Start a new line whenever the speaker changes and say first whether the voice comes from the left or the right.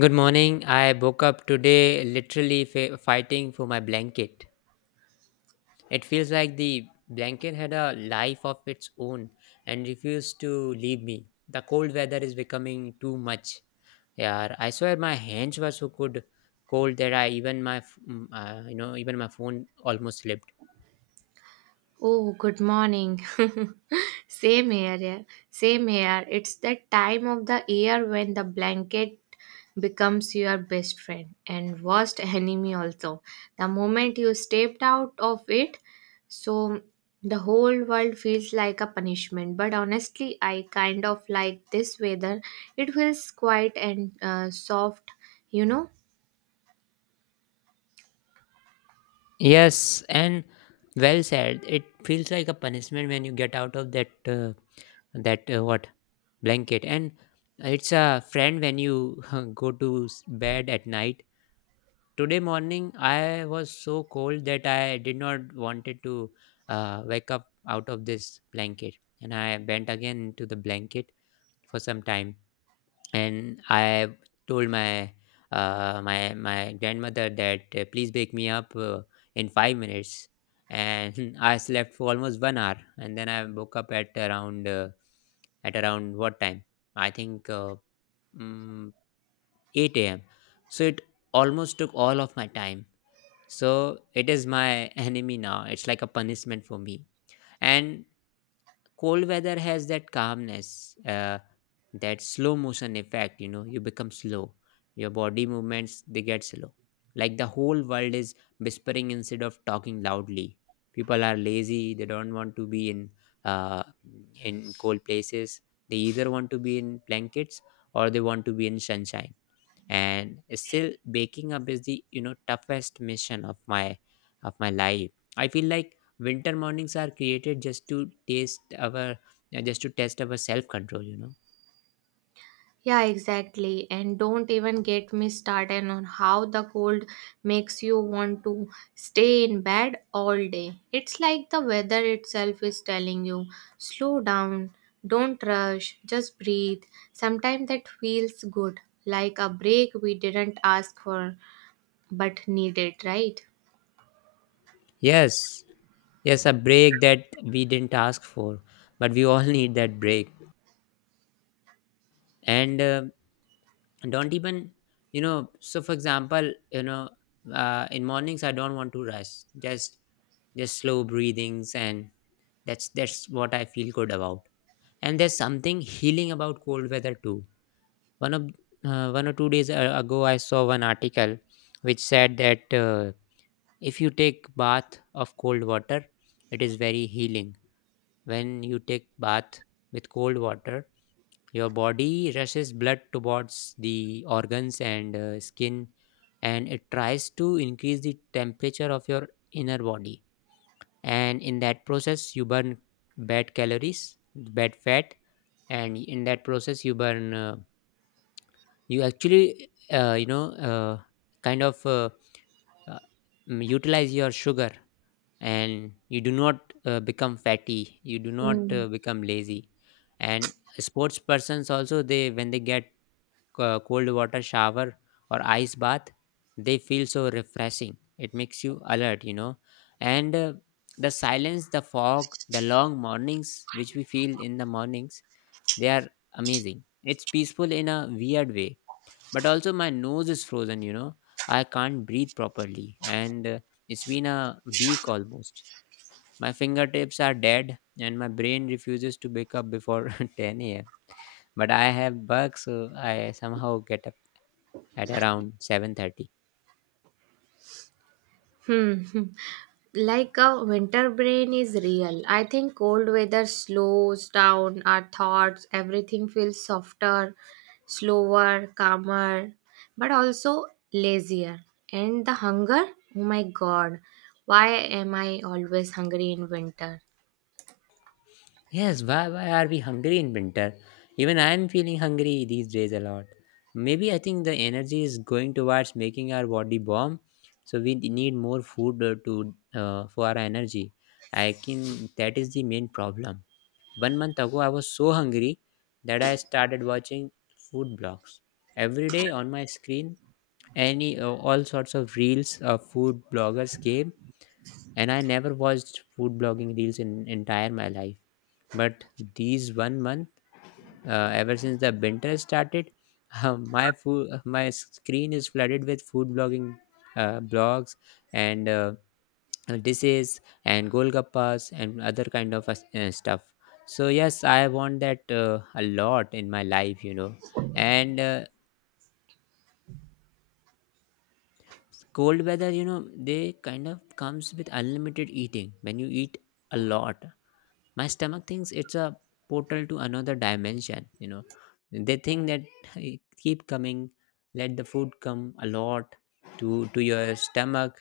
left: Good morning. I woke up today literally fighting for my blanket. It feels like the blanket had a life of its own and refused to leave me. The cold weather is becoming too much. Yeah, I swear my hands were so cold, cold that I even my f- mm, you know even my phone almost slipped.
right: Oh, good morning. Same here, yeah. Same here. It's that time of the year when the blanket becomes your best friend and worst enemy also. The moment you stepped out of it, so the whole world feels like a punishment. But honestly, I kind of like this weather. It feels quiet and soft, you know.
left: Yes, and well said. It feels like a punishment when you get out of that uh, that what blanket, and it's a friend when you go to bed at night. Today morning I was so cold that I did not wanted to wake up out of this blanket, and I bent again into the blanket for some time. And I told my my grandmother that please wake me up in 5 minutes, and I slept for almost one hour, and then I woke up at around what time? I think mm, eight a.m. So it almost took all of my time. So it is my enemy now. It's like a punishment for me, and cold weather has that calmness, that slow motion effect. You know, you become slow. Your body movements, they get slow. Like the whole world is whispering instead of talking loudly. People are lazy. They don't want to be uh, in cold places. They either want to be in blankets or they want to be in sunshine. And still baking up is the, you know, toughest mission of my life. I feel like winter mornings are created just to taste our just to test our self control, you know.
right: Yeah, exactly. And don't even get me started on how the cold makes you want to stay in bed all day. It's like the weather itself is telling you slow down, don't rush, just breathe. Sometimes that feels good, like a break we didn't ask for but needed, right?
left: Yes, yes, a break that we didn't ask for, but we all need that break. And don't even, you know, so for example, you know, in mornings I don't want to rush, just just slow breathings, and that's what I feel good about. And there's something healing about cold weather too. One of one or two days ago I saw one article which said that if you take bath of cold water, it is very healing. When you take bath with cold water, your body rushes blood towards the organs and skin, and it tries to increase the temperature of your inner body. And in that process you burn bad calories, bad fat, and in that process you burn you actually you know kind of uh, mm, utilize your sugar. And you do not become fatty, you do not
right: Hmm.
left: become lazy. And sports persons also, they when they get cold water shower or ice bath, they feel so refreshing. It makes you alert, you know. And the silence, the fog, the long mornings which we feel in the mornings, they are amazing. It's peaceful in a weird way, but also my nose is frozen, you know. I can't breathe properly, and it's been a week almost. My fingertips are dead and my brain refuses to wake up before 10 a.m, but I have bugs, so I somehow get at around 7:30.
right: Hmm. Like a winter brain is real. I think cold weather slows down our thoughts, everything feels softer, slower, calmer, but also lazier. And the hunger? Oh my god, why am I always hungry in winter?
left: Yes, why are we hungry in winter? Even I am feeling hungry these days a lot. Maybe I think the energy is going towards making our body warm, so we need more food to for our energy. I can, that is the main problem. One month ago, I was so hungry that I started watching food blogs every day on my screen. Any all sorts of reels of food bloggers came, and I never watched food blogging reels in entire my life. But these one month, ever since the winter started, my food, my screen is flooded with food blogging blogs, and dishes and golgappas and other kind of stuff. So yes, I want that a lot in my life, you know. And cold weather, you know, they kind of comes with unlimited eating. When you eat a lot, my stomach thinks it's a portal to another dimension, you know. They think that keep coming, let the food come a lot to your stomach.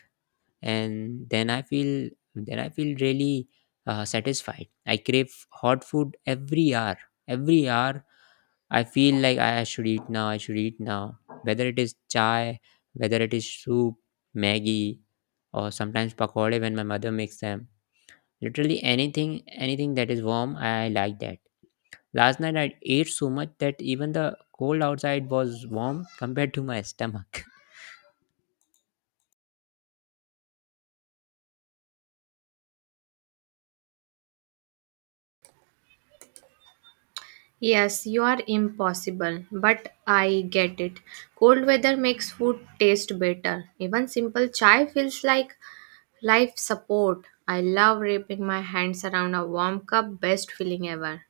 left: And then I feel, then I feel really satisfied. I crave hot food every hour, every hour. I feel like I should eat now, I should eat now. Whether it is chai, whether it is soup, maggie, or sometimes pakode when my mother makes them. Literally anything, anything that is warm, I like that. Last night I ate so much that even the cold outside was warm compared to my stomach.
right: Yes, you are impossible, but I get it. Cold weather makes food taste better. Even simple chai feels like life support. I love wrapping my hands around a warm cup, best feeling ever.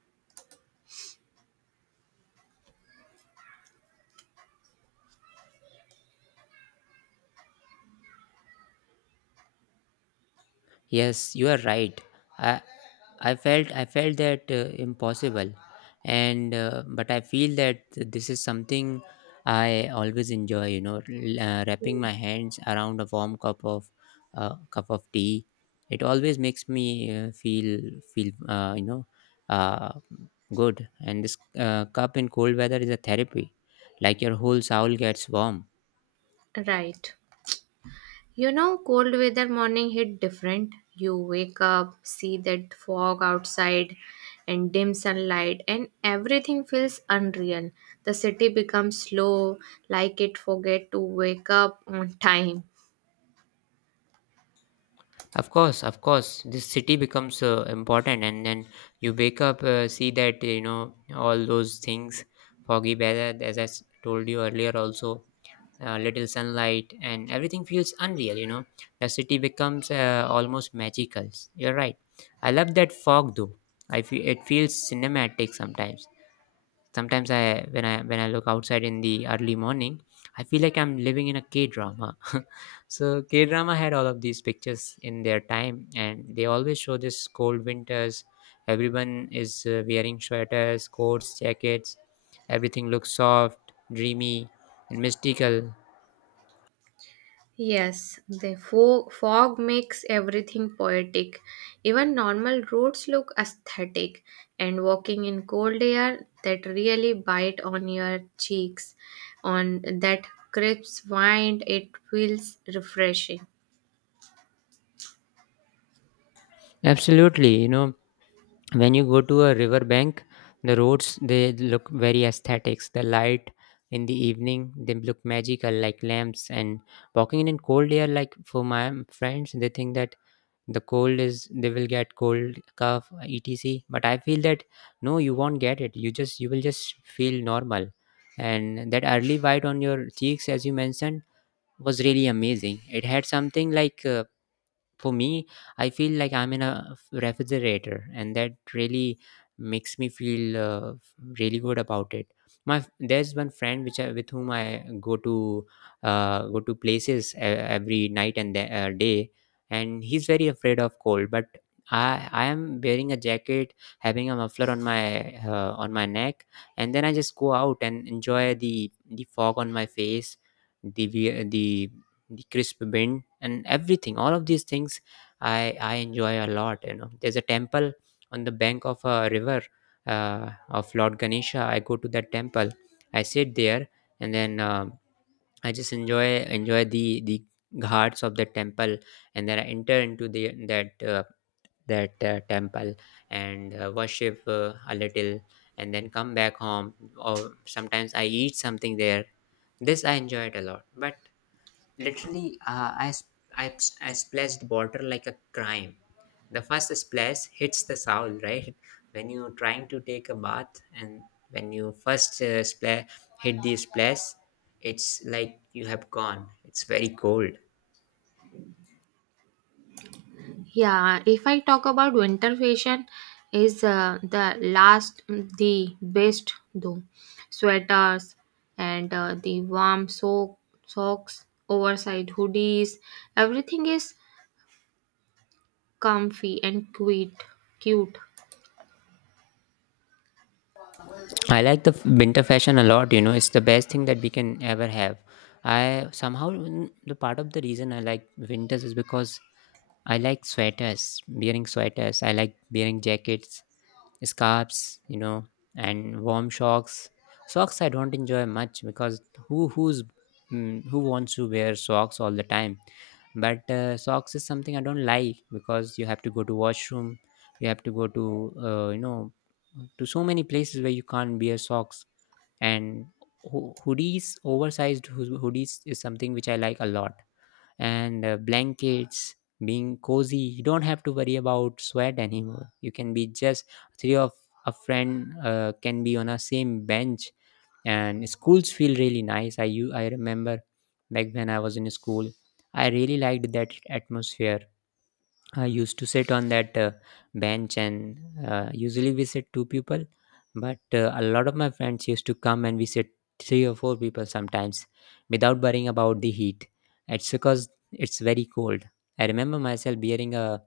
left: Yes, you are right. I I felt I felt that impossible, and but I feel that this is something I always enjoy. You know, wrapping my hands around a warm cup of tea. It always makes me uh, feel feel uh, good. And this cup in cold weather is a therapy. Like your whole soul gets warm.
right: Right. Cold weather morning hit different. You wake up, see that fog outside and dim sunlight, and everything feels unreal. The city becomes slow, like it forget to wake up on time.
left: Of course, this city becomes important, and then you wake up, see that, you know, all those things, foggy weather, as I told you earlier, also little sunlight, and everything feels unreal. You know, the city becomes almost magical. You're right. I love that fog though. I feel it feels cinematic sometimes. Sometimes I, when I look outside in the early morning, I feel like I'm living in a K-drama. So K-drama had all of these pictures in their time, and they always show this cold winters. Everyone is wearing sweaters, coats, jackets. Everything looks soft, dreamy and mystical.
right: Yes, the fog makes everything poetic. Even normal roads look aesthetic, and walking in cold air that really bite on your cheeks, on that crisp wind, it feels refreshing.
left: Absolutely, you know, when you go to a river bank, the roads they look very aesthetics, the light in the evening they look magical like lamps. And walking in cold air, like, for my friends, they think that the cold is, they will get cold cough etc, but I feel that no, you won't get it, you just, you will just feel normal. And that early white on your cheeks, as you mentioned, was really amazing. It had something like for me, I feel like I'm in a refrigerator, and that really makes me feel really good about it. My there's one friend which I, with whom I go to go to places every night and the, day, and he's very afraid of cold. But I am wearing a jacket, having a muffler on my neck, and then I just go out and enjoy the fog on my face, the the crisp bend, and everything, all of these things I enjoy a lot. You know, there's a temple on the bank of a river, of lord ganesha. I go to that temple, I sit there, and then I just enjoy, enjoy the ghats of the temple, and then I enter into the that uh, that temple and worship a little, and then come back home, or sometimes I eat something there. This I enjoy it a lot. But literally, I, sp- I, ps- I splashed water like a crime. The first splash hits the soul, right? When you're trying to take a bath and when you first hit the splash, it's like you have gone. It's very cold.
right: Yeah, if I talk about winter fashion, is the last, the best though. Sweaters and the warm socks, oversized hoodies, everything is comfy and cute. Cute.
left: I like the winter fashion a lot, you know. It's the best thing that we can ever have. I somehow, the part of the reason I like winters is because I like sweaters, wearing sweaters. I like wearing jackets, scarves, you know, and warm socks. Socks I don't enjoy much because who who's who wants to wear socks all the time? But socks is something I don't like because you have to go to washroom, you have to go to, you know, to so many places where you can't wear socks. And hoodies, is something which I like a lot. And blankets, being cozy, you don't have to worry about sweat anymore. You can be just three of a friend can be on a same bench. And schools feel really nice. I remember, back when I was in school, I really liked that atmosphere. I used to sit on that bench, and usually we sit two people, but a lot of my friends used to come and we sit three or four people sometimes without worrying about the heat. It's because it's very cold. I remember myself wearing a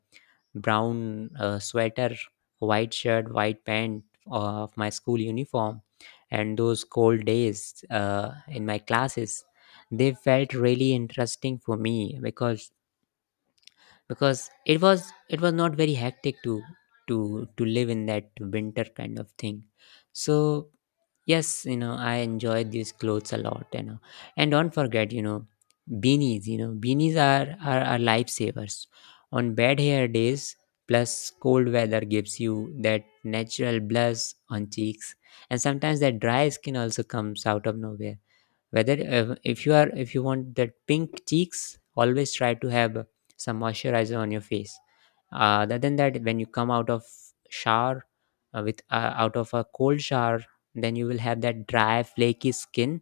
left: brown sweater, white shirt, white pant of my school uniform, and those cold days in my classes, they felt really interesting for me because it was not very hectic to to live in that winter kind of thing, so yes, I enjoyed these clothes a lot. And don't forget, beanies. Beanies are lifesavers on bad hair days. Plus cold weather gives you that natural blush on cheeks, and sometimes that dry skin also comes out of nowhere. Whether if you are if you want that pink cheeks, always try to have some moisturizer on your face. Other than that, when you come out of shower, with out of a cold shower, then you will have that dry flaky skin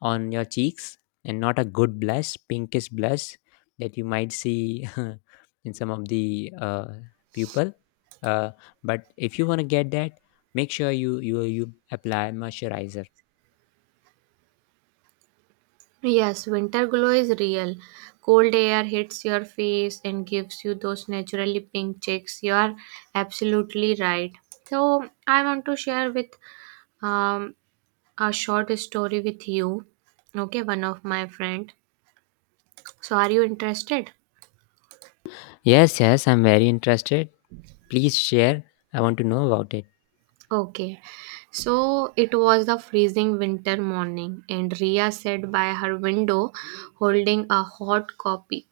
left: on your cheeks and not a good blush, pinkish blush, that you might see in some of the people. uh, but if you want to get that, make sure you apply moisturizer.
right: Yes, winter glow is real. Cold air hits your face and gives you those naturally pink cheeks. You are absolutely right. So, I want to share with um, a short story with you. Okay, one of my friend. So, are you interested?
left: Yes, yes, I'm very interested. Please share. I want to know about it.
right: Okay. So it was the freezing winter morning, and Ria sat by her window holding a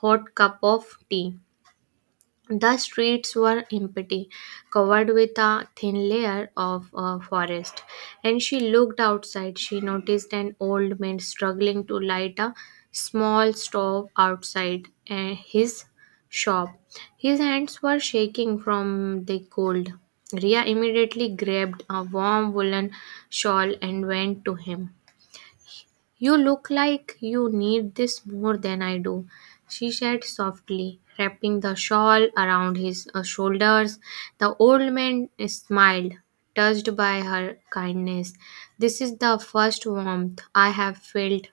right: hot cup of tea. The streets were empty, covered with a thin layer of forest. And she looked outside. She noticed an old man struggling to light a small stove outside his shop. His hands were shaking from the cold. Ria immediately grabbed a warm woolen shawl and went to him. You look like you need this more than I do, she said softly, wrapping the shawl around his shoulders. The old man smiled, touched by her kindness. This is the first warmth I have felt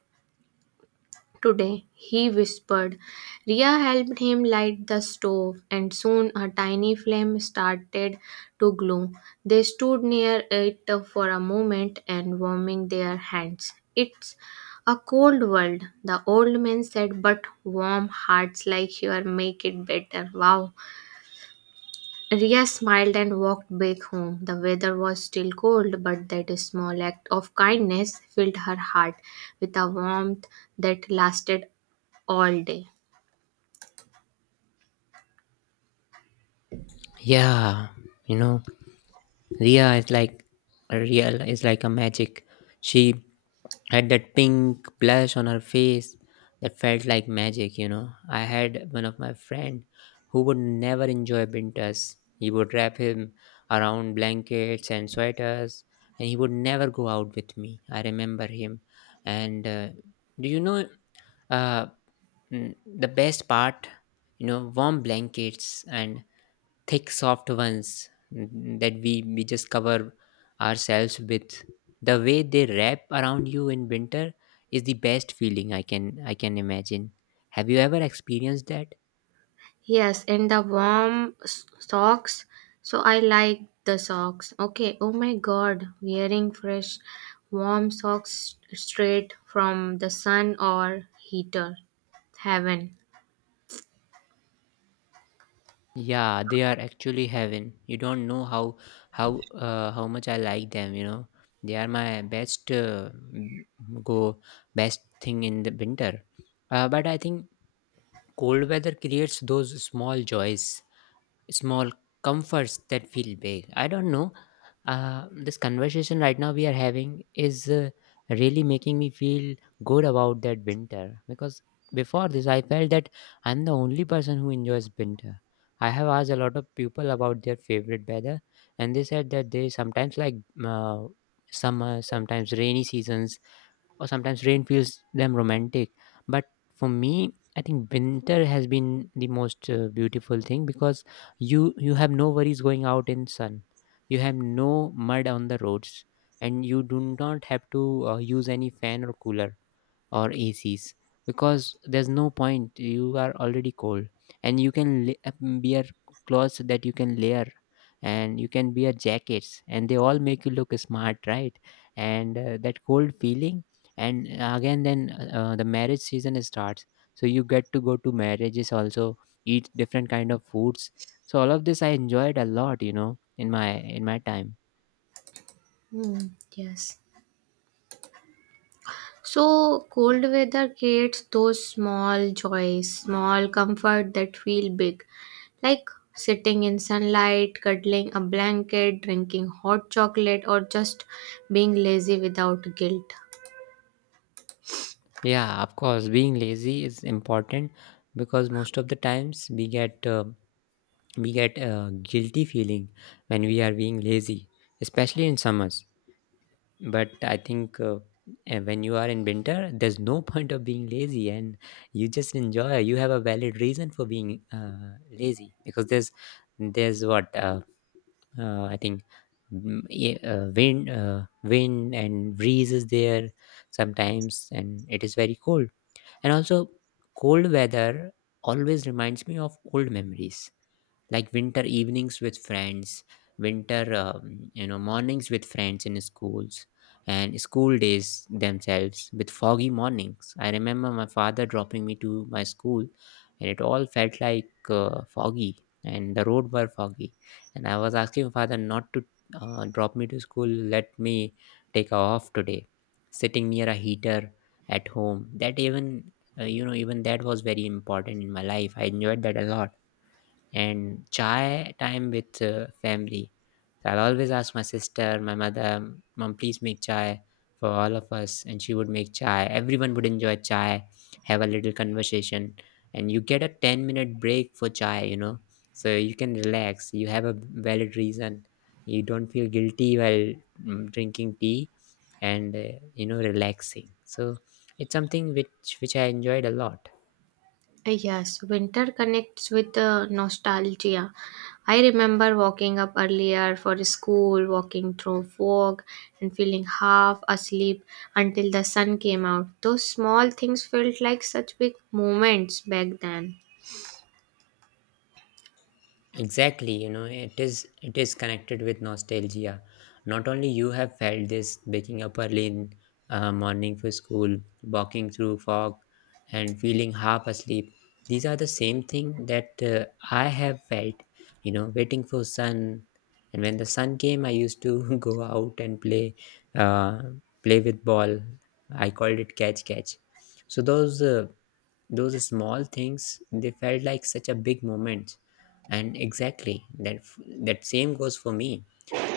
right: today, he whispered. Ria helped him light the stove, and soon a tiny flame started to glow. They stood near it for a moment and warming their hands. It's a cold world, the old man said, but warm hearts like yours make it better. Wow. Ria smiled and walked back home. The weather was still cold, but that small act of kindness filled her heart with a warmth that lasted all day.
left: Yeah, you know, Ria is like a real, is like a magic. She had that pink blush on her face that felt like magic, you know. I had one of my friend who would never enjoy winters. He would wrap him around blankets and sweaters, and he would never go out with me. I remember him. And do you know, uh, the best part? You know, warm blankets and thick soft ones, that we just cover ourselves with, the way they wrap around you in winter, is the best feeling I can imagine. Have you ever experienced that?
right: Yes, and the warm socks. So I like the socks. Okay, oh my god, wearing fresh warm socks straight from the sun or heater. Heaven.
left: Yeah, they are actually heaven. You don't know how how much I like them, you know. They are my best m- go best thing in the winter. But I think cold weather creates those small joys, small comforts that feel big. I don't know, this conversation right now we are having is really making me feel good about that winter, because before this I felt that I'm the only person who enjoys winter. I have asked a lot of people about their favorite weather, and they said that they sometimes like uh, summer, sometimes rainy seasons, or sometimes rain feels them romantic. But for me, I think winter has been the most beautiful thing, because you have no worries going out in sun, you have no mud on the roads, and you do not have to use any fan or cooler or ACs, because there's no point. You are already cold, and you can wear clothes that you can layer, and you can wear jackets, and they all make you look smart, right? And that cold feeling, and again, then the marriage season starts, so you get to go to marriages also, eat different kind of foods. So all of this I enjoyed a lot, you know, in my time.
right: Hmm, yes. So, cold weather creates those small joys, small comfort that feel big, like sitting in sunlight, cuddling a blanket, drinking hot chocolate, or just being lazy without guilt.
left: Yeah, of course, being lazy is important, because most of the times we get we get a guilty feeling when we are being lazy, especially in summers. But I think, when you are in winter, there's no point of being lazy, and you just enjoy. You have a valid reason for being lazy, because there's what I think, wind and breeze is there sometimes, and it is very cold. And also cold weather always reminds me of old memories, like winter evenings with friends, winter you know, mornings with friends in schools, and school days themselves with foggy mornings. I remember my father dropping me to my school, and it all felt like foggy, and the road were foggy, and I was asking my father not to drop me to school, let me take off today, sitting near a heater at home. That even, you know, even that was very important in my life. I enjoyed that a lot, and chai time with family. So I'll always ask my sister, my mother, Mom, please make chai for all of us. And she would make chai. Everyone would enjoy chai, have a little conversation. And you get a 10-minute break for chai, you know. So you can relax. You have a valid reason. You don't feel guilty while drinking tea and, you know, relaxing. So it's something which I enjoyed a lot.
right: Yes, winter connects with nostalgia. I remember walking up earlier for school, walking through fog, and feeling half asleep until the sun came out. Those small things felt like such big moments back then.
left: Exactly, you know, it is connected with nostalgia. Not only you have felt this, waking up early in morning for school, walking through fog, and feeling half asleep. These are the same thing that I have felt. You know, waiting for sun, and when the sun came, I used to go out and play, uh, play with ball. I called it catch catch. So those small things, they felt like such a big moment, and exactly that that same goes for me.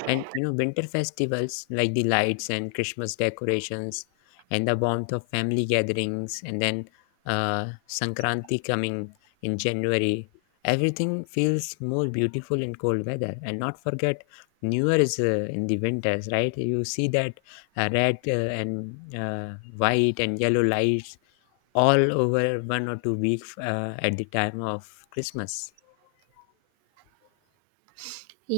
left: And you know, winter festivals like the lights and Christmas decorations and the warmth of family gatherings, and then Sankranti coming in January, everything feels more beautiful in cold weather. And not forget, new year is in the winters, right? You see that red and white and yellow lights all over 1 or 2 weeks at the time of Christmas.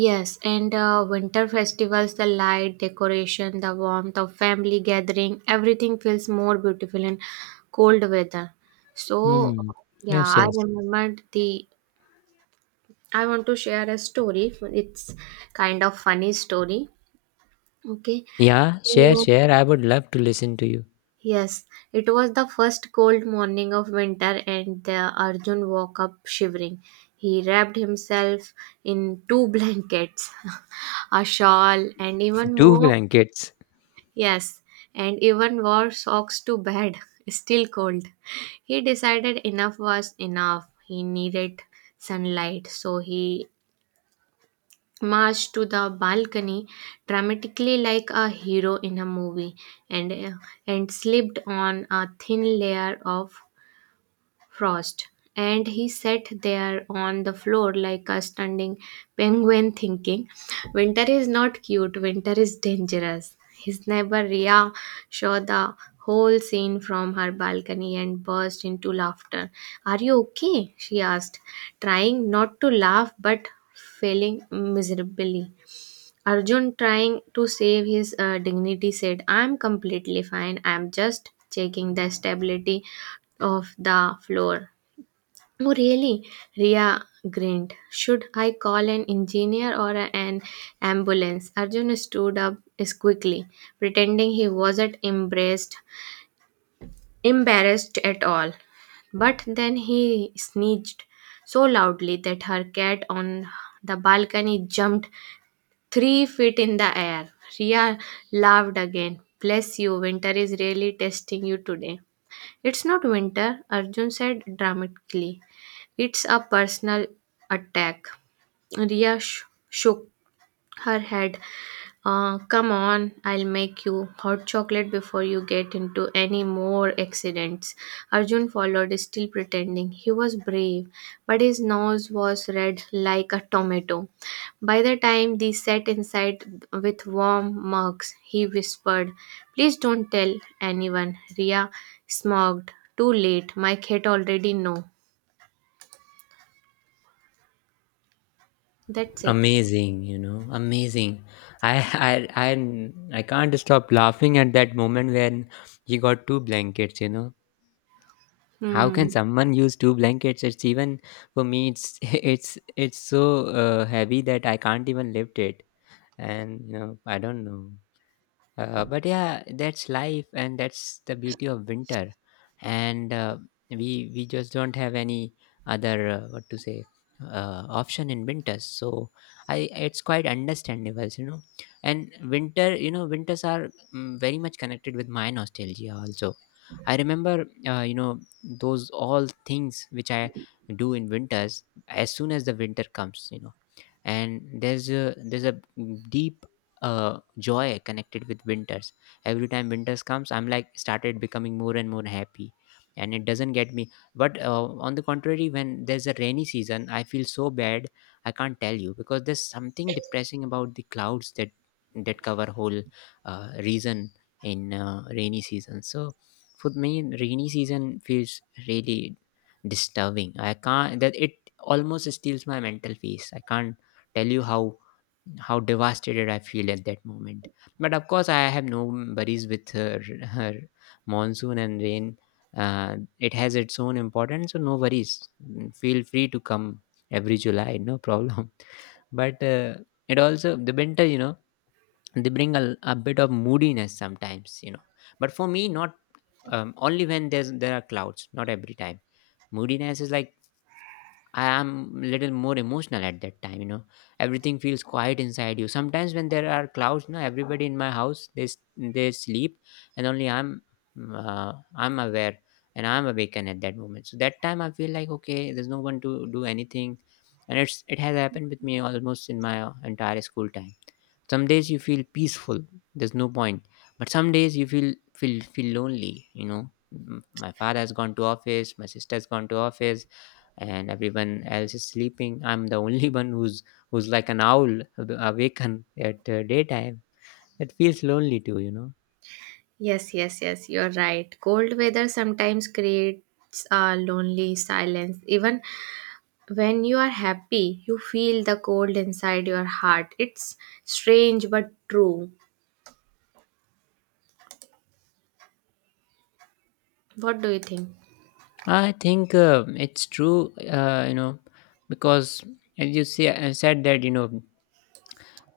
right: Yes, and winter festivals, the light, decoration, the warmth of family gathering, everything feels more beautiful in cold weather. So,
left: Hmm.
right: yeah,
left: Yes,
right: I
left: yes.
right: remembered the. I want to share a story. It's kind of funny story. Okay.
left: Yeah, share,
right: So,
left: share. I would love to listen to you.
right: yes, it was the first cold morning of winter, and the Arjun woke up shivering. He wrapped himself in two blankets, a shawl, and even
left: Two
right: more.
left: blankets.
right: Yes, and even wore socks to bed, still cold. He decided enough was enough. He needed sunlight, so he marched to the balcony dramatically like a hero in a movie and, and slipped on a thin layer of frost, and he sat there on the floor like a standing penguin, thinking, Winter is not cute, winter is dangerous. His neighbor Ria saw the whole scene from her balcony and burst into laughter. Are you okay? she asked, trying not to laugh but failing miserably. Arjun, trying to save his dignity, said, I'm completely fine. I'm just checking the stability of the floor. Oh, really? Ria grinned. Should I call an engineer or an ambulance? Arjun stood up quickly, pretending he wasn't embarrassed at all. But then he sneezed so loudly that her cat on the balcony jumped 3 feet in the air. Ria laughed again. Bless you, winter is really testing you today. It's not winter, Arjun said dramatically. It's a personal attack. Ria shook her head. Come on, I'll make you hot chocolate before you get into any more accidents. Arjun followed, still pretending he was brave, but his nose was red like a tomato. By the time they sat inside with warm mugs, he whispered, Please don't tell anyone. Ria smiled. Too late. My cat already know. That's it.
left: Amazing, you know, amazing. I, I, I, I can't stop laughing at that moment when he got two blankets. You know, how
right: Hmm.
left: can someone use two blankets? It's even for me, it's it's so heavy that I can't even lift it. And you know, I don't know. But yeah, that's life, and that's the beauty of winter. And we just don't have any other what to say, option in winters. So I, it's quite understandable, you know. And winter, you know, winters are very much connected with my nostalgia. Also, I remember, you know, those all things which I do in winters as soon as the winter comes. You know, and there's a deep joy connected with winters. Every time winters comes, I'm like started becoming more and more happy, and it doesn't get me. But on the contrary, when there's a rainy season, I feel so bad, I can't tell you, because there's something depressing about the clouds, that cover whole reason in rainy season. So for me, rainy season feels really disturbing, I can't, that it almost steals my mental peace. I can't tell you how devastated I feel at that moment. But of course, I have no worries with her, monsoon and rain. It has its own importance, so no worries. Feel free to come every July, no problem. But it also the winter, you know, they bring a bit of moodiness sometimes, you know. But for me, not only when there's there are clouds, not every time. Moodiness is like I am little more emotional at that time, you know. Everything feels quiet inside you. Sometimes when there are clouds, no, everybody in my house they they sleep, and only I'm I'm aware and I'm awakened at that moment. So that time I feel like okay, there's no one to do anything, and it has happened with me almost in my entire school time. Some days you feel peaceful, there's no point, but some days you feel lonely, you know. My father has gone to office, my sister's gone to office, and everyone else is sleeping. I'm the only one who's like an owl awaken at daytime. It feels lonely too, you know.
right: Yes, yes, yes, you're right. Cold weather sometimes creates a lonely silence. Even when you are happy, you feel the cold inside your heart. It's strange but true. What do you think?
left: I think it's true, you know, because as you say, I said that, you know,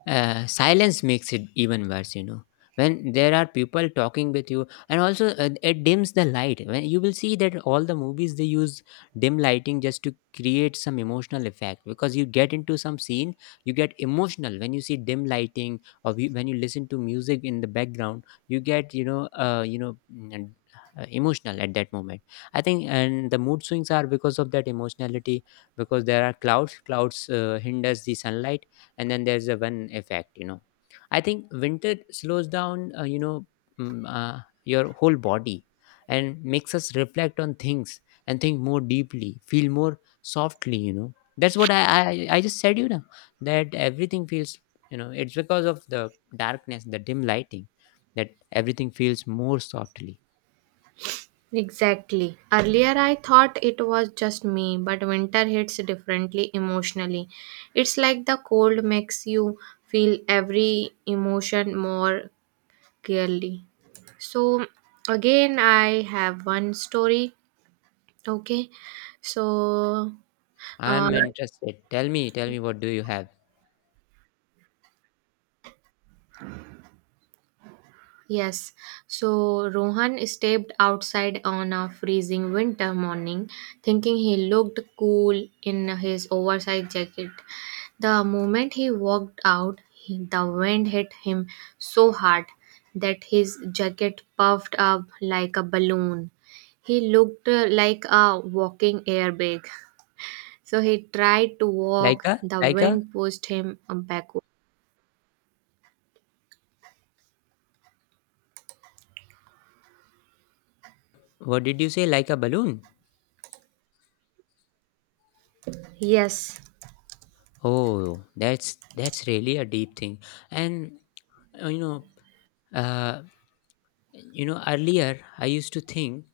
left: silence makes it even worse, you know, when there are people talking with you. And also it dims the light. When you will see that, all the movies, they use dim lighting just to create some emotional effect, because you get into some scene. You get emotional when you see dim lighting, or when you listen to music in the background, you get, emotional at that moment. I think, and the mood swings are because of that emotionality, because there are clouds, clouds hinders the sunlight, and then there's a one effect, you know. I think winter slows down, mm, uh, your whole body, and makes us reflect on things and think more deeply, feel more softly, you know. That's what I just said, that everything feels, it's because of the darkness, the dim lighting, that everything feels more softly.
right: Exactly. Earlier, I thought it was just me, but winter hits differently emotionally. It's like the cold makes you feel every emotion more clearly. So, again, I have one story. Okay, so uh,
left: I'm interested, tell me, tell me, what do you have.
right: yes, so Rohan stepped outside on a freezing winter morning, thinking he looked cool in his oversized jacket. The moment he walked out, the wind hit him so hard that his jacket puffed up like a balloon. He looked like a walking airbag. So he tried to walk,
left: like a
right: the
left: like a
right: wind pushed him backward.
left: What did you say, like a balloon?
right: Yes,
left: Oh, that's really a deep thing. And, uh, you know, uh, earlier I used to think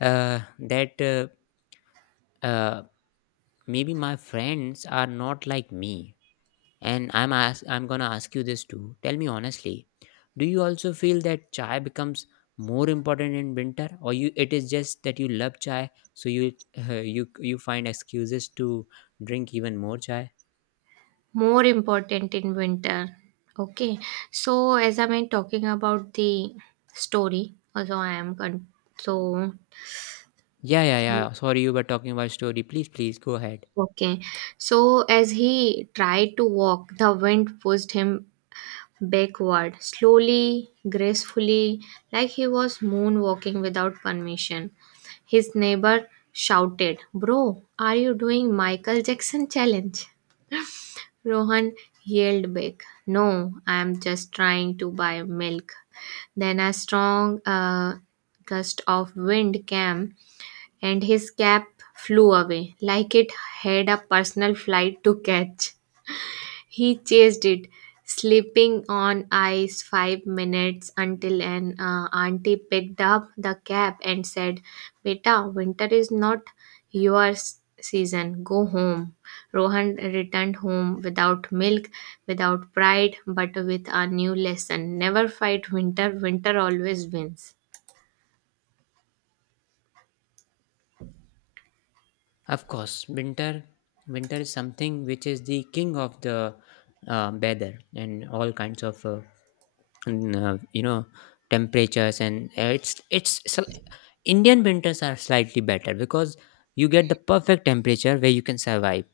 left: that uh, maybe my friends are not like me. And I'm gonna ask you this too. Tell me honestly, do you also feel that chai becomes more important in winter, or you it is just that you love chai, so you you find excuses to drink even more chai?
right: more important in winter. Okay, so as I'm in talking about the story, also so
left: Yeah, yeah, yeah. Sorry, you were talking about story. Please, please go ahead.
right: okay, so as he tried to walk, the wind pushed him backward slowly, gracefully, like he was moonwalking without permission. His neighbor shouted, Bro, are you doing Michael Jackson challenge? Rohan yelled back, No, I am just trying to buy milk. Then a strong gust of wind came, and his cap flew away like it had a personal flight to catch. He chased it, slipping on ice 5 minutes until an auntie picked up the cap and said, Beta, winter is not your season. Go home. Rohan returned home without milk, without pride, but with a new lesson. Never fight winter, winter always wins.
left: Of course, winter is something which is the king of the weather and all kinds of n- uh, you know temperatures, and Indian winters are slightly better because you get the perfect temperature where you can survive.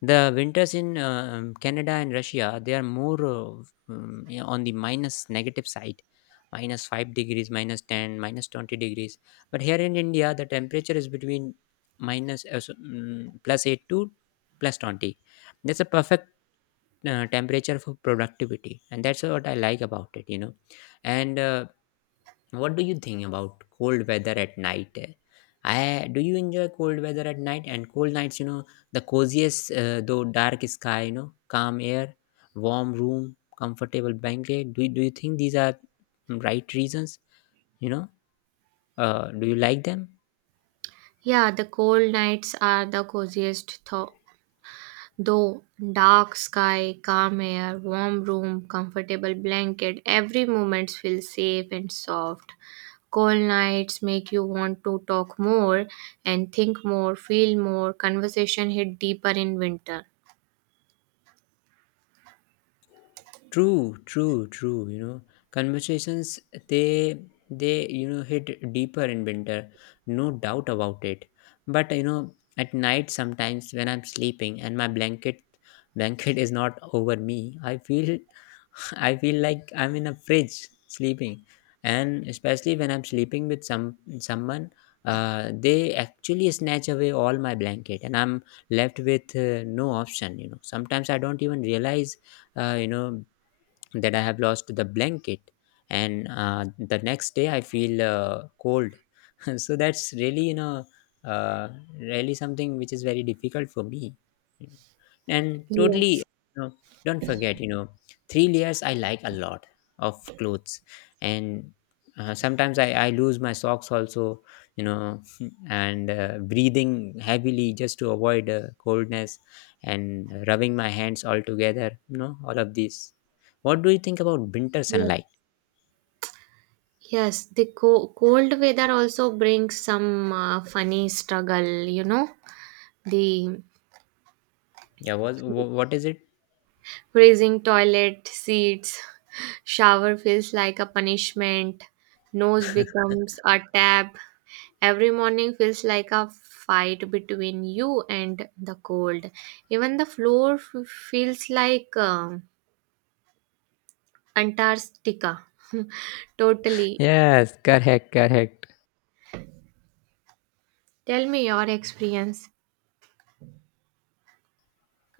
left: The winters in Canada and Russia, they are more yeah, on the minus negative side, minus 5 degrees, minus 10, minus 20 degrees. But here in India, the temperature is between plus 8 to plus 20. That's a perfect temperature for productivity, and that's what I like about it, you know. And what do you think about cold weather at night? I Do you enjoy cold weather at night and cold nights? You know the coziest, though dark sky, you know, calm air, warm room, comfortable blanket. Do you think these are right reasons? You know, do you like them?
right: Yeah, the cold nights are the coziest. Though dark sky, calm air, warm room, comfortable blanket, every moment feels safe and soft. Cold nights make you want to talk more and think more, feel more. Conversation hit deeper in winter.
left: True, true, true. You know, conversations, they they hit deeper in winter, no doubt about it. But you know, at night sometimes when I'm sleeping and my blanket is not over me, I feel I feel like I'm in a fridge sleeping. And especially when I'm sleeping with someone, they actually snatch away all my blanket, and I'm left with no option. You know, sometimes I don't even realize uh, you know that I have lost the blanket, and the next day I feel cold. So that's really, uh, really something which is very difficult for me, you know and
right: Yes,
left: totally, don't forget, three layers I like a lot of clothes. And sometimes I lose my socks also, you know. And breathing heavily just to avoid coldness, and rubbing my hands all together, you know, all of these. What do you think about winter
right: yes.
left: sunlight?
right: Yes, the cold weather also brings some funny struggle. The
left: Yeah, what is it?
right: Raising toilet seats, shower feels like a punishment, nose becomes a tab. Every morning feels like a fight between you and the cold. Even the floor feels like Antarctica. Totally.
left: Yes, correct, correct.
right: Tell me your experience.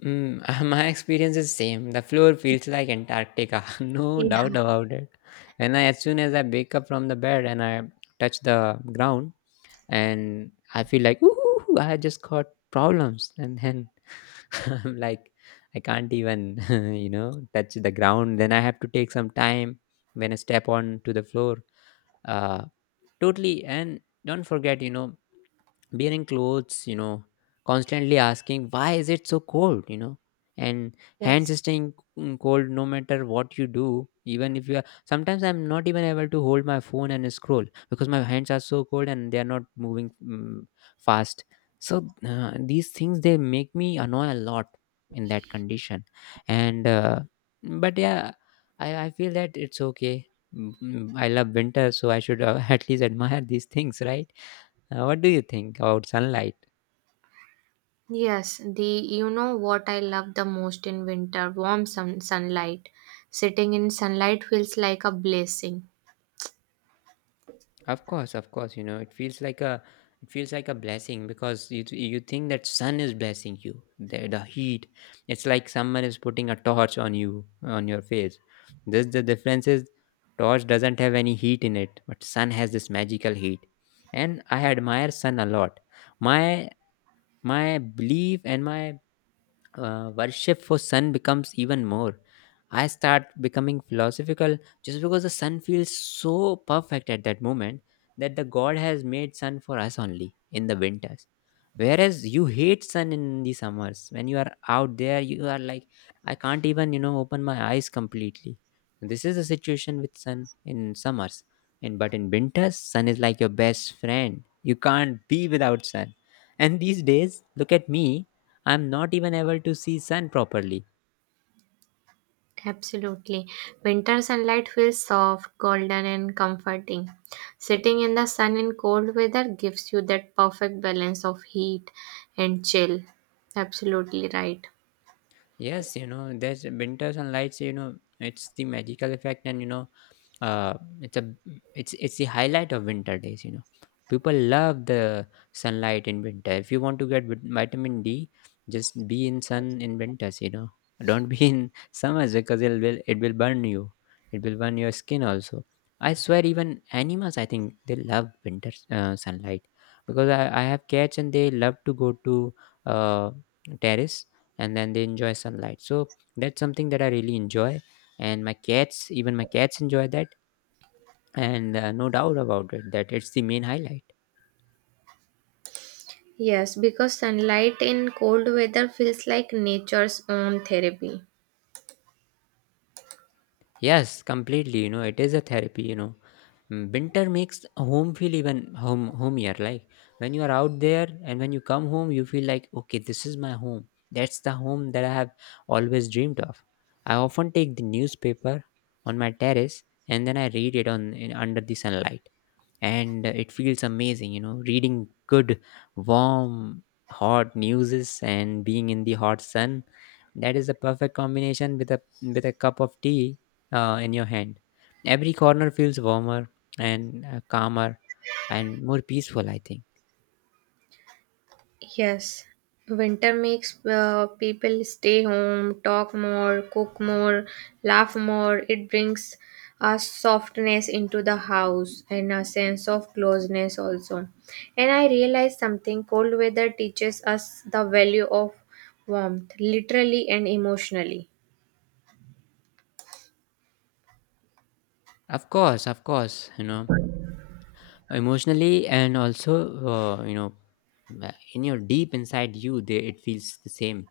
left: Mm, my experience is same. The floor feels like Antarctica, no
right: Yeah.
left: doubt about it. And as soon as I wake up from the bed and I touch the ground, and I feel like, ooh, I just got problems. And then I'm like, I can't even, you know, touch the ground. Then I have to take some time when I step on to the floor. Uh, Totally. And don't forget, wearing clothes, constantly asking, why is it so cold, and
right: Yes.
left: hands staying cold no matter what you do. Even if sometimes I'm not even able to hold my phone and scroll, because my hands are so cold and they are not moving fast. So these things, they make me annoy a lot in that condition, and but yeah, I feel that it's okay. I love winter, so I should, at least admire these things, right? What do you think about sunlight?
right: Yes, the you know what I love the most in winter, warm sun, sunlight. Sitting in sunlight feels like a blessing.
left: Of course, you know, it feels like a blessing because you think that sun is blessing you. The heat, it's like someone is putting a torch on you, on your face. This The difference is, torch doesn't have any heat in it, but sun has this magical heat. And I admire sun a lot. My my belief and my worship for sun becomes even more. I start becoming philosophical, just because the sun feels so perfect at that moment, that the god has made sun for us only in the winters, whereas you hate sun in the summers. When you are out there, you are like, I can't even, you know, open my eyes completely. This is the situation with sun in summers. And but in winters, sun is like your best friend, you can't be without sun. And these days, look at me, I'm not even able to see sun properly.
right: Absolutely. Winter sunlight feels soft, golden, and comforting. Sitting in the sun in cold weather gives you that perfect balance of heat and chill. Absolutely right.
left: Yes, you know, there's winter sunlights, you know, it's the magical effect. And, uh, it's a it's it's the highlight of winter days. People love the sunlight in winter. If you want to get vitamin D, just be in sun in winters, you know. Don't be in summers because it will burn you, it will burn your skin also. I swear, even animals, I think they love winter sunlight, because I have cats and they love to go to uh, terrace, and then they enjoy sunlight. So that's something that I really enjoy, and my cats, even my cats enjoy that. And no doubt about it that it's the main highlight.
right: Yes, because sunlight in cold weather feels like nature's own therapy.
left: Yes, completely, you know, it is a therapy, you know. Winter makes home feel even home homier, like when you are out there and when you come home, you feel like, okay, this is my home, that's the home that I have always dreamed of. I often take the newspaper on my terrace, and then I read it under the sunlight, and it feels amazing, you know, reading good, warm, hot newses, and being in the hot sun. That is a perfect combination with a cup of tea in your hand. Every corner feels warmer and calmer and more peaceful, I think.
right: Yes, winter makes people stay home, talk more, cook more, laugh more. It brings a softness into the house and a sense of closeness also. And I realized something cold weather teaches us the value of warmth, literally and emotionally.
left: Of course, of course, you know, emotionally, and also, uh, you know in your deep inside you, they, it feels the same.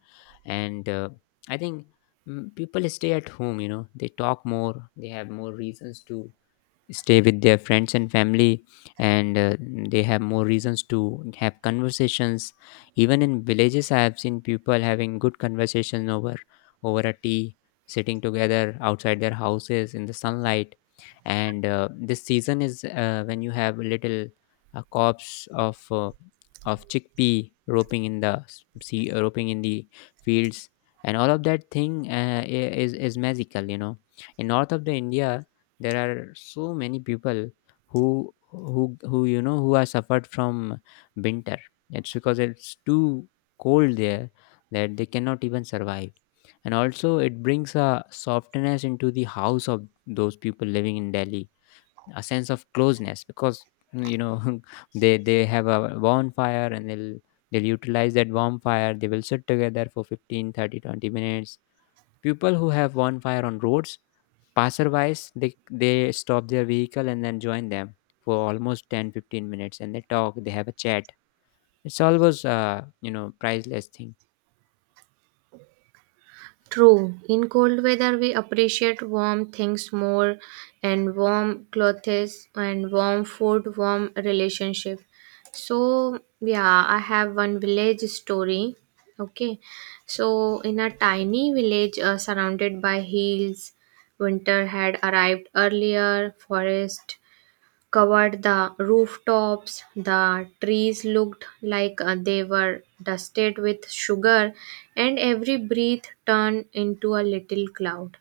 left: And I think, people stay at home, you know, they talk more, they have more reasons to stay with their friends and family. And they have more reasons to have conversations. Even in villages I have seen people having good conversations over a tea, sitting together outside their houses in the sunlight. And this season is when you have little crops of chickpea roping in the s- sea roping in the fields, and all of that thing, is magical, you know. In north of the India, there are so many people who who are suffered from winter. It's because it's too cold there that they cannot even survive. And also, it brings a softness into the house of those people living in Delhi, a sense of closeness, because you know, they have a bonfire, and they'll utilize that bonfire. They will sit together for 15, 30, 20 minutes. People who have bonfire on roads, passerbys, they stop their vehicle and then join them for almost 10 15 minutes, and they talk, they have a chat. It's always, priceless thing.
right: True. In cold weather, we appreciate warm things more, and warm clothes, and warm food, warm relationship. So yeah, I have one village story. Okay, so in a tiny village surrounded by hills, winter had arrived earlier. Forest covered the rooftops. The trees looked like they were dusted with sugar, and every breath turned into a little cloud.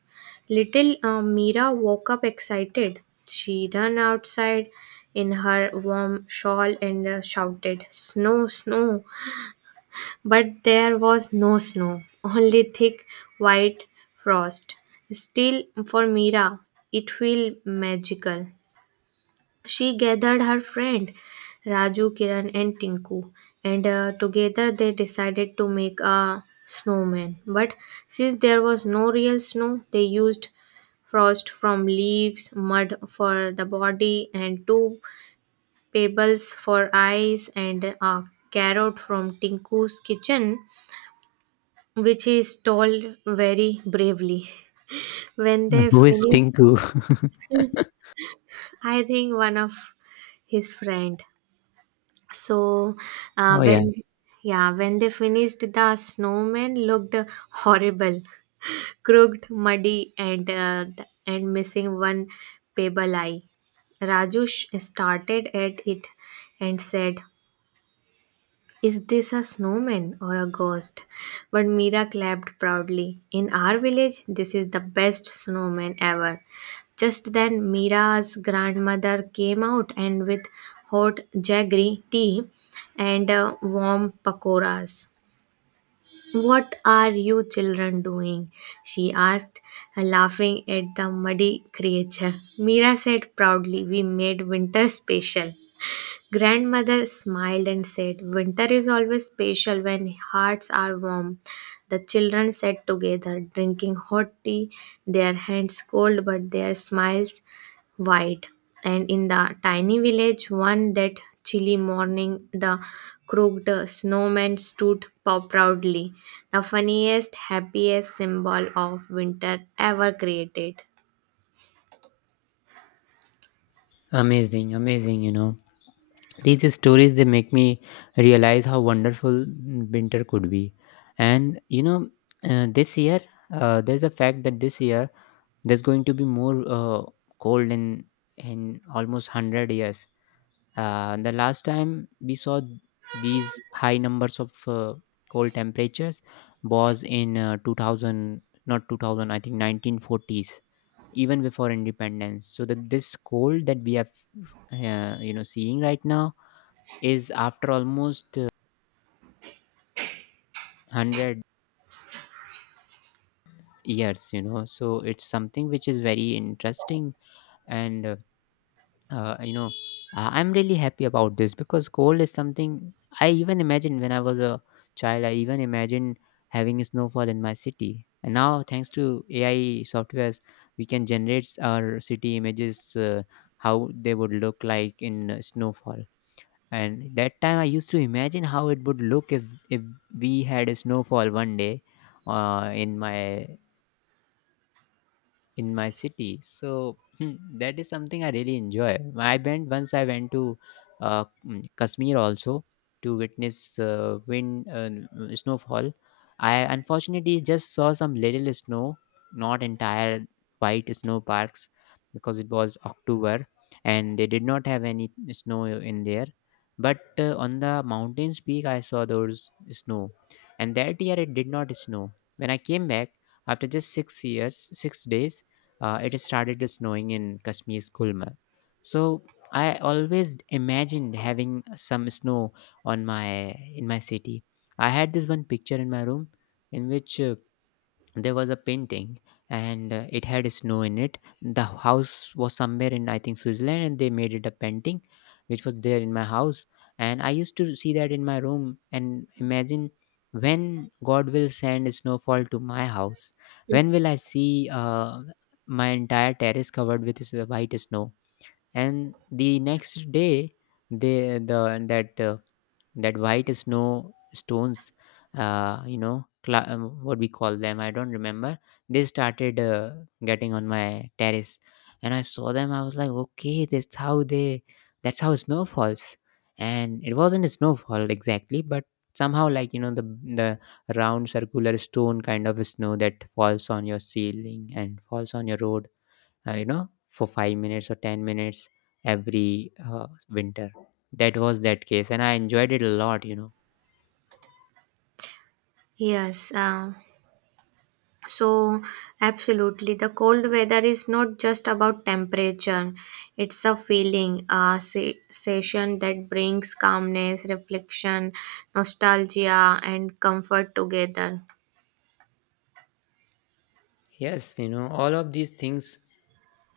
right: Little Mira woke up excited. She ran outside in her warm shawl and shouted, Snow, snow! But there was no snow, only thick white frost. Still, for Mira, it felt magical. She gathered her friend Raju, Kiran, and Tinku, and together they decided to make a snowman. But since there was no real snow, they used frost from leaves, mud for the body, and two pebbles for eyes, and a carrot from Tinku's kitchen, which he stole very bravely. When they
left: Who is
right: finished,
left: Tinku?
right: I think one of his friend. So uh,
left: Oh, yeah.
right: when yeah, when they finished, the snowman looked horrible, crooked, muddy, and missing one pebble eye. Raju started at it and said, is this a snowman or a ghost? But Mira clapped proudly. In our village, this is the best snowman ever. Just then, Mira's grandmother came out and with hot jaggery tea and warm pakoras. What are you children doing? She asked, laughing at the muddy creature. Mira said proudly, we made winter special. Grandmother smiled and said, winter is always special when hearts are warm. The children sat together, drinking hot tea, their hands cold but their smiles wide. And in the tiny village, one that chilly morning, the crooked snowman stood proudly, the funniest, happiest symbol of winter ever created.
left: Amazing, amazing, you know, these stories, they make me realize how wonderful winter could be. And you know, this year there's a fact that this year, there's going to be more cold in almost 100 years. The last time we saw these high numbers of cold temperatures was in 2000, not 2000, I think 1940s, even before independence. So that this cold that we have, seeing right now, is after almost 100 years. You know, so it's something which is very interesting. And, uh, you know I'm really happy about this, because cold is something I even imagined. When I was a child, I even imagined having a snowfall in my city. And now, thanks to AI softwares, we can generate our city images, how they would look like in snowfall. And that time I used to imagine how it would look if we had a snowfall one day uh, in my in my city. So, that is something I really enjoy. I went once. I went to Kashmir also to witness snowfall. I unfortunately just saw some little snow, not entire white snow parks, because it was October and they did not have any snow in there. But on the mountains peak, I saw those snow, and that year it did not snow. When I came back after just 6 years, 6 days, it started snowing in Kashmir's Gulmarg. So I always imagined having some snow on my in my city. I had this one picture in my room in which there was a painting and it had snow in it. The house was somewhere in, I think, Switzerland, and they made it a painting which was there in my house. And I used to see that in my room and imagine when God will send snowfall to my house. When will I see my entire terrace covered with white snow? And the next day, the that uh, that white snow stones, what we call them, I don't remember, they started getting on my terrace. And I saw them, I was like, okay, that's how snow falls. And it wasn't a snowfall exactly, but somehow, like, you know, the round circular stone kind of snow that falls on your ceiling and falls on your road you know, for 5 minutes or 10 minutes every winter. That was that case, and I enjoyed it a lot, you know.
right: Yes, So, absolutely, the cold weather is not just about temperature, it's a feeling, a session that brings calmness, reflection, nostalgia, and comfort together.
left: Yes, you know, all of these things,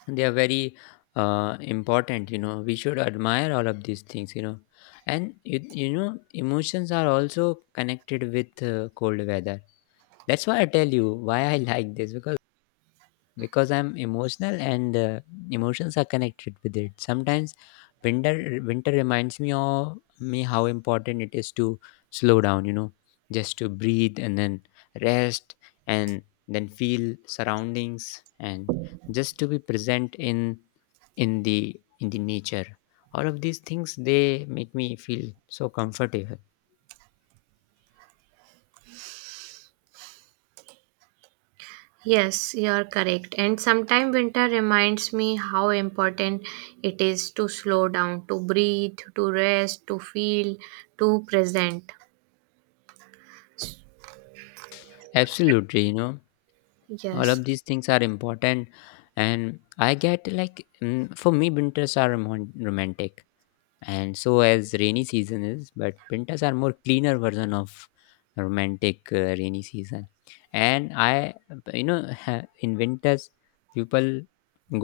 left: they are very important, you know. We should admire all of these things, you know. And you know, emotions are also connected with cold weather. That's why I tell you why I like this, because I'm emotional, and emotions are connected with it. Sometimes winter winter reminds me of me how important it is to slow down, you know, just to breathe, and then rest, and then feel surroundings, and just to be present in in the in the nature. All of these things, they make me feel so comfortable.
right: Yes, you're correct. And sometimes winter reminds me how important it is to slow down, to breathe, to rest, to feel, to present.
left: Absolutely, you know, all
right: Yes,
left: of these things are important. And I get like, mm, for me, winters are romantic, and so as rainy season is, but pintas are more cleaner version of romantic rainy season. And I, you know, in winters, people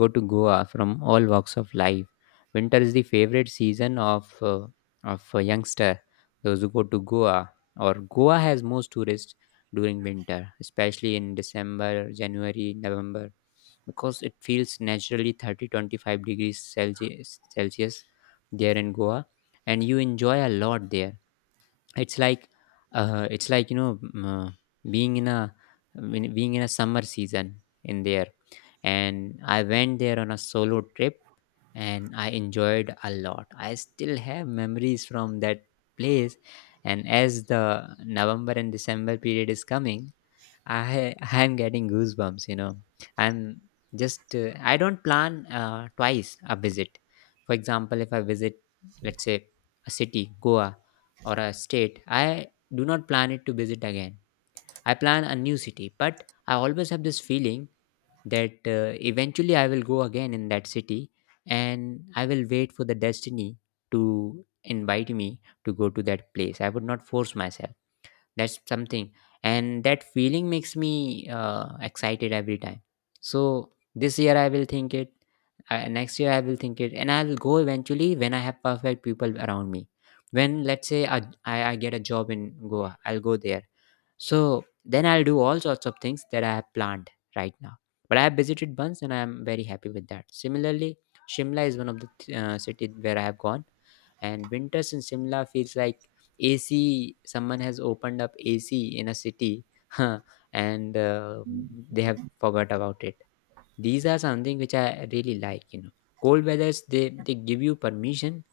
left: go to Goa from all walks of life. Winter is the favorite season of a youngster. Those who go to Goa, or Goa has most tourists during winter, especially in December, January, November, because it feels naturally 30 25 degrees celsius there in Goa, and you enjoy a lot there. It's like, it's like, you know, being in a being in a summer season in there. And I went there on a solo trip, and I enjoyed a lot. I still have memories from that place. And as the November and December period is coming, I am getting goosebumps, you know. I'm just I don't plan twice a visit. For example, if I visit, let's say, a city, Goa, or a state, I do not plan it to visit again. I plan a new city, but I always have this feeling that eventually I will go again in that city, and I will wait for the destiny to invite me to go to that place. I would not force myself. That's something. And that feeling makes me excited every time. So this year I will think it, next year I will think it, and I'll go eventually when I have perfect people around me. When, let's say, I get a job in Goa, I'll go there. So then I'll do all sorts of things that I have planned right now. But I have visited once and I am very happy with that. Similarly, Shimla is one of the city where I have gone, and winters in Shimla feels like AC. Someone has opened up AC in a city, and they have forgot about it. These are something which I really like, you know. Cold weathers they give you permission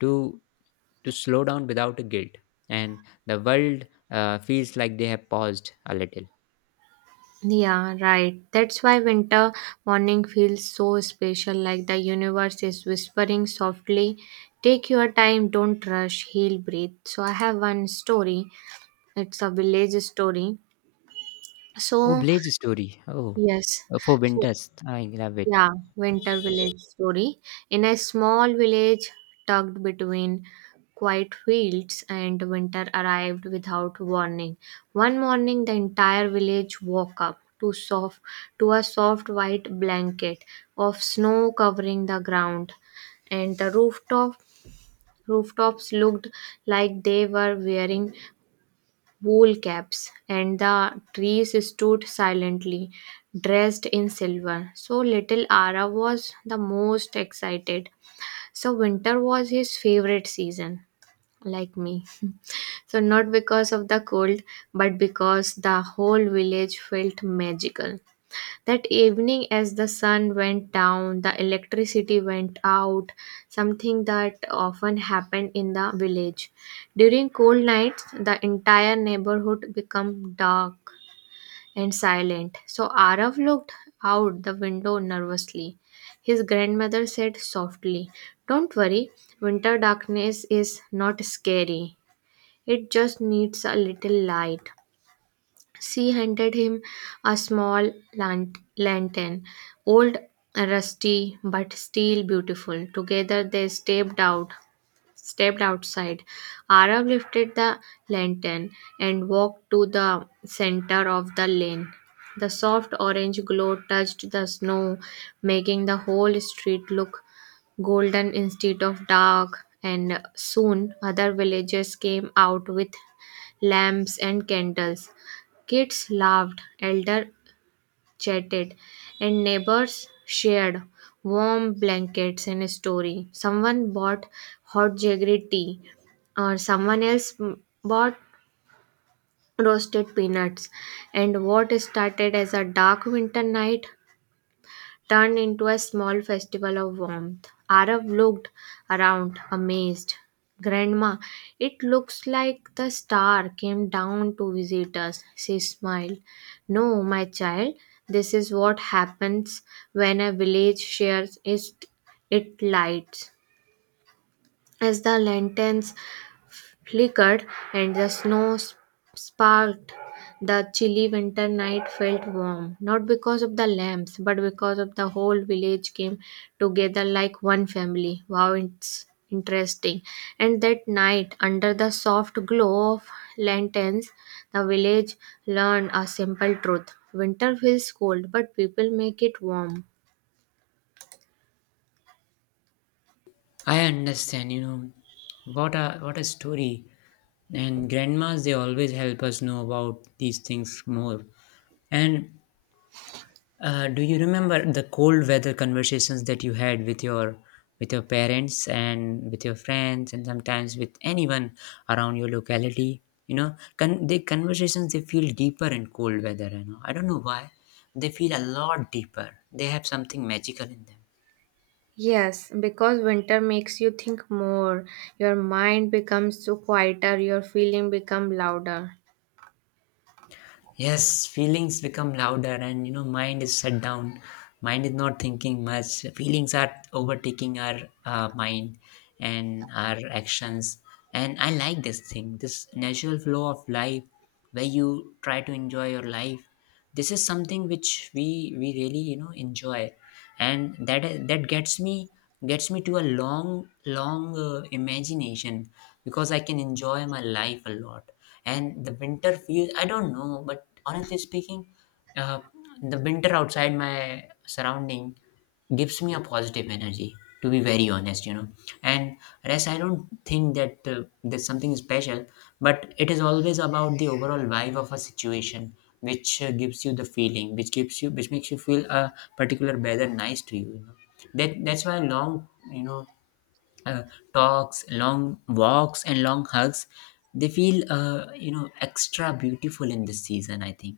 left: to to slow down without a guilt, and the world feels like they have paused a little.
right: yeah, right. That's why winter morning feels so special, like the universe is whispering softly. Take your time, don't rush, heal, breathe. So, I have one story. It's a village story.
left: Oh,
right: So,
left: Blaze story. Oh,
right: yes.
left: for
right: So,
left: winters, I love it.
right: yeah, Winter Village story. In a small village tucked between quiet fields and winter arrived without warning. One morning the entire village woke up to soft to a soft white blanket of snow covering the ground and the rooftops looked like they were wearing wool caps, and the trees stood silently, dressed in silver. So little Ara was the most excited. So winter was his favorite season, like me. So not because of the cold, but because the whole village felt magical. That evening, as the sun went down, the electricity went out, something that often happened in the village. During cold nights, the entire neighborhood became dark and silent. So Arav looked out the window nervously. His grandmother said softly, don't worry, winter darkness is not scary. It just needs a little light. She handed him a small lantern, old, rusty, but still beautiful. Together they stepped outside. Arab lifted the lantern and walked to the center of the lane. The soft orange glow touched the snow, making the whole street look golden instead of dark. And soon other villagers came out with lamps and candles. Kids laughed, elders chatted, and neighbors shared warm blankets and a story. Someone bought hot jaggery tea, or someone else bought roasted peanuts. And what started as a dark winter night turned into a small festival of warmth. Arab looked around, amazed. Grandma, it looks like the star came down to visit us, she smiled. No, my child, this is what happens when a village shares its lights. As the lanterns flickered, and the snow sparkled. The chilly winter night felt warm, not because of the lamps, but because of the whole village came together like one family. Wow, it's interesting. And that night, under the soft glow of lanterns, the village learned a simple truth. Winter feels cold, but people make it warm.
left: I understand. You know, what a story. And grandmas, they always help us know about these things more. And uh, do you remember the cold weather conversations that you had with your parents and with your friends and sometimes with anyone around your locality? You know, the conversations, they feel deeper in cold weather. You know, I don't know why they feel a lot deeper. They have something magical in them.
right: Yes, because winter makes you think more. Your mind becomes so quieter, your feeling become louder.
left: Yes, feelings become louder, and you know, mind is shut down. Mind is not thinking much. Feelings are overtaking our mind and our actions. And I like this thing, this natural flow of life where you try to enjoy your life. This is something which we really, you know, enjoy, and that gets me to a long long imagination, because I can enjoy my life a lot. And the winter feels, I don't know, but honestly speaking, uh, the winter outside my surrounding gives me a positive energy, to be very honest, you know. And rest, I don't think that there's something special, but it is always about the overall vibe of a situation which gives you the feeling, which gives you, which makes you feel a particular weather nice to you, you know? That that's why long, you know, uh, talks, long walks, and long hugs, they feel you know, extra beautiful in this season, I think.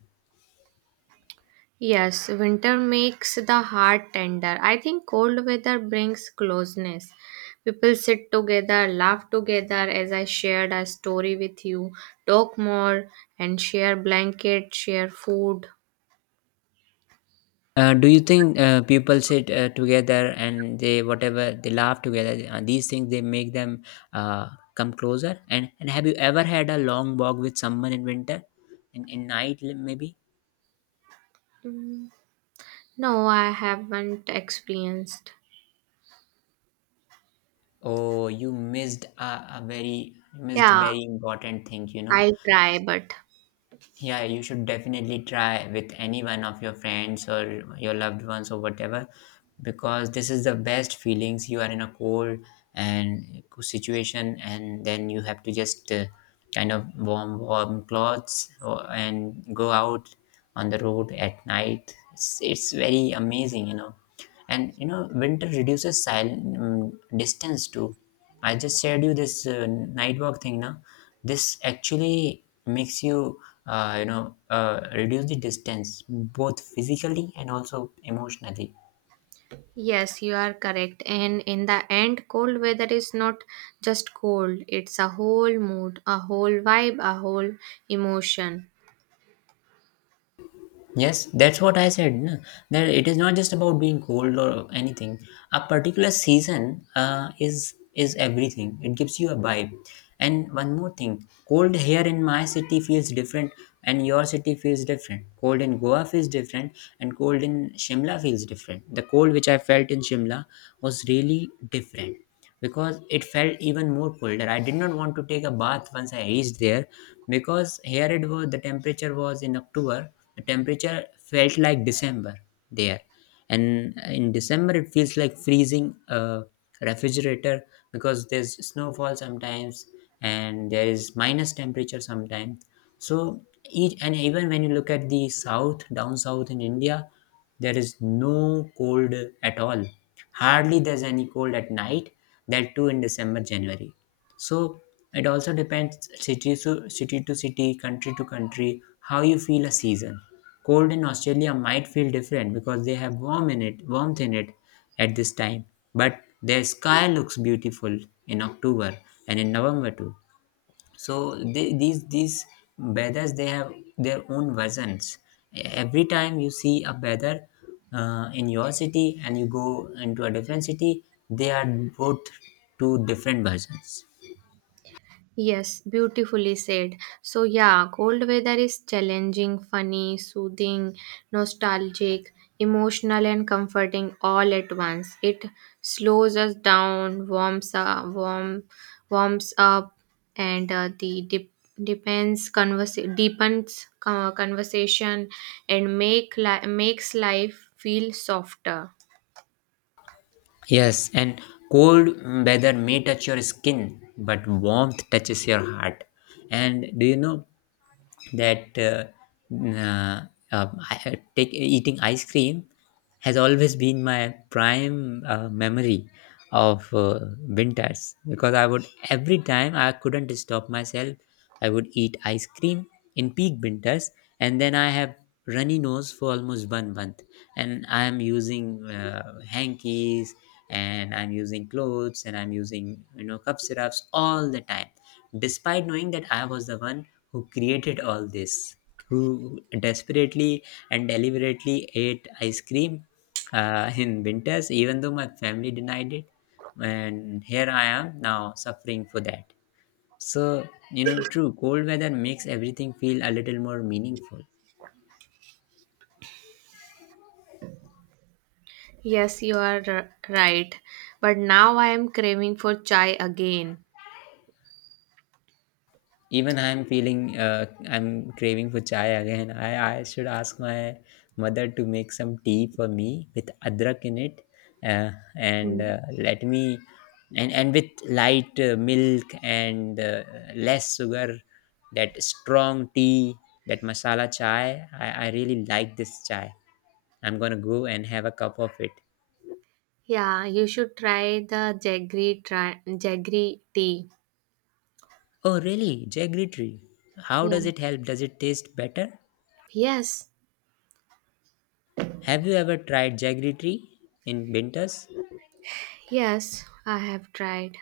right: Yes, winter makes the heart tender. I think cold weather brings closeness. People sit together, laugh together as I shared a story with you, talk more and share blanket, share food.
left: Do you think people sit together and they, whatever, they laugh together? Uh, these things, they make them uh, come closer. And have you ever had a long walk with someone in winter, in night maybe?
right: No, I haven't experienced.
left: Oh, you missed a very missed
right: Yeah,
left: very important thing. You know,
right: I try but
left: yeah, you should definitely try with any one of your friends or your loved ones or whatever, because this is the best feelings. You are in a cold and cool situation, and then you have to just kind of warm clothes, or, and go out on the road at night. It's very amazing, you know. And you know, winter reduces silent, mm, distance too. I just shared you this night work thing now. This actually makes you, reduce the distance both physically and also emotionally.
right: yes, you are correct. And in the end, cold weather is not just cold, it's a whole mood, a whole vibe, a whole emotion.
left: Yes, that's what I said, no? That it is not just about being cold or anything. A particular season is everything. It gives you a vibe. And one more thing, cold here in my city feels different, and your city feels different. Cold in Goa feels different, and cold in Shimla feels different. The cold which I felt in Shimla was really different because it felt even more colder. I did not want to take a bath once I reached there, because here it was, the temperature was, in October the temperature felt like December there. And in December it feels like freezing a refrigerator, because there's snowfall sometimes, and there is minus temperature sometimes. So each, and even when you look at the south down south in India, there is no cold at all. Hardly there's any cold at night, that too in December, January. So it also depends city to city, country to country, how you feel a season. Cold in Australia might feel different because they have warmth in it at this time. But their sky looks beautiful in October and in November too. So they, these bedders, they have their own versions. Every time you see a bedder in your city and you go into a different city, they are both two different versions.
right: Yes, beautifully said. So yeah, cold weather is challenging, funny, soothing, nostalgic, emotional and comforting all at once. It slows us down, warms up and the depends deepens conversation and makes life feel softer.
left: Yes, and cold weather may touch your skin, but warmth touches your heart. And do you know that uh, eating ice cream has always been my prime memory of winters? Because I would, every time I couldn't stop myself, I would eat ice cream in peak winters, and then I have runny nose for almost 1 month, and I am using hankies, and I'm using clothes, and I'm using, you know, cup syrups all the time, despite knowing that I was the one who created all this, who desperately and deliberately ate ice cream in winters, even though my family denied it. And here I am now suffering for that. So you know, true cold weather makes everything feel a little more meaningful.
right: Yes, you are right. But now I am craving for chai again.
left: Even I'm feeling, I'm craving for chai again. I should ask my mother to make some tea for me with adrak in it, uh, and
right: Hmm.
left: let me, and with light milk and less sugar. That strong tea, that masala chai. I really like this chai. I'm gonna go and have a cup of it.
right: Yeah, you should try the jaggery tea.
left: Oh, really? Jaggery tree. How
right: Yeah.
left: does it help? Does it taste better?
right: Yes.
left: Have you ever tried jaggery tree in winters?
right: Yes, I have tried.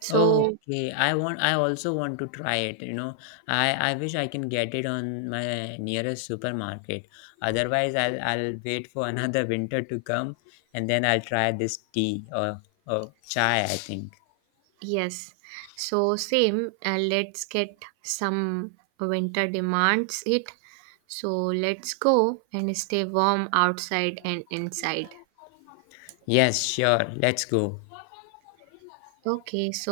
right: So,
left: Okay, I want. I also want to try it. You know, I wish I can get it on my nearest supermarket. Otherwise, I'll wait for another winter to come, and then I'll try this tea or chai, I think.
right: yes. So same, let's get some winter demands it. So let's go and stay warm outside and inside.
left: Yes, sure. Let's go.
right: Okay, so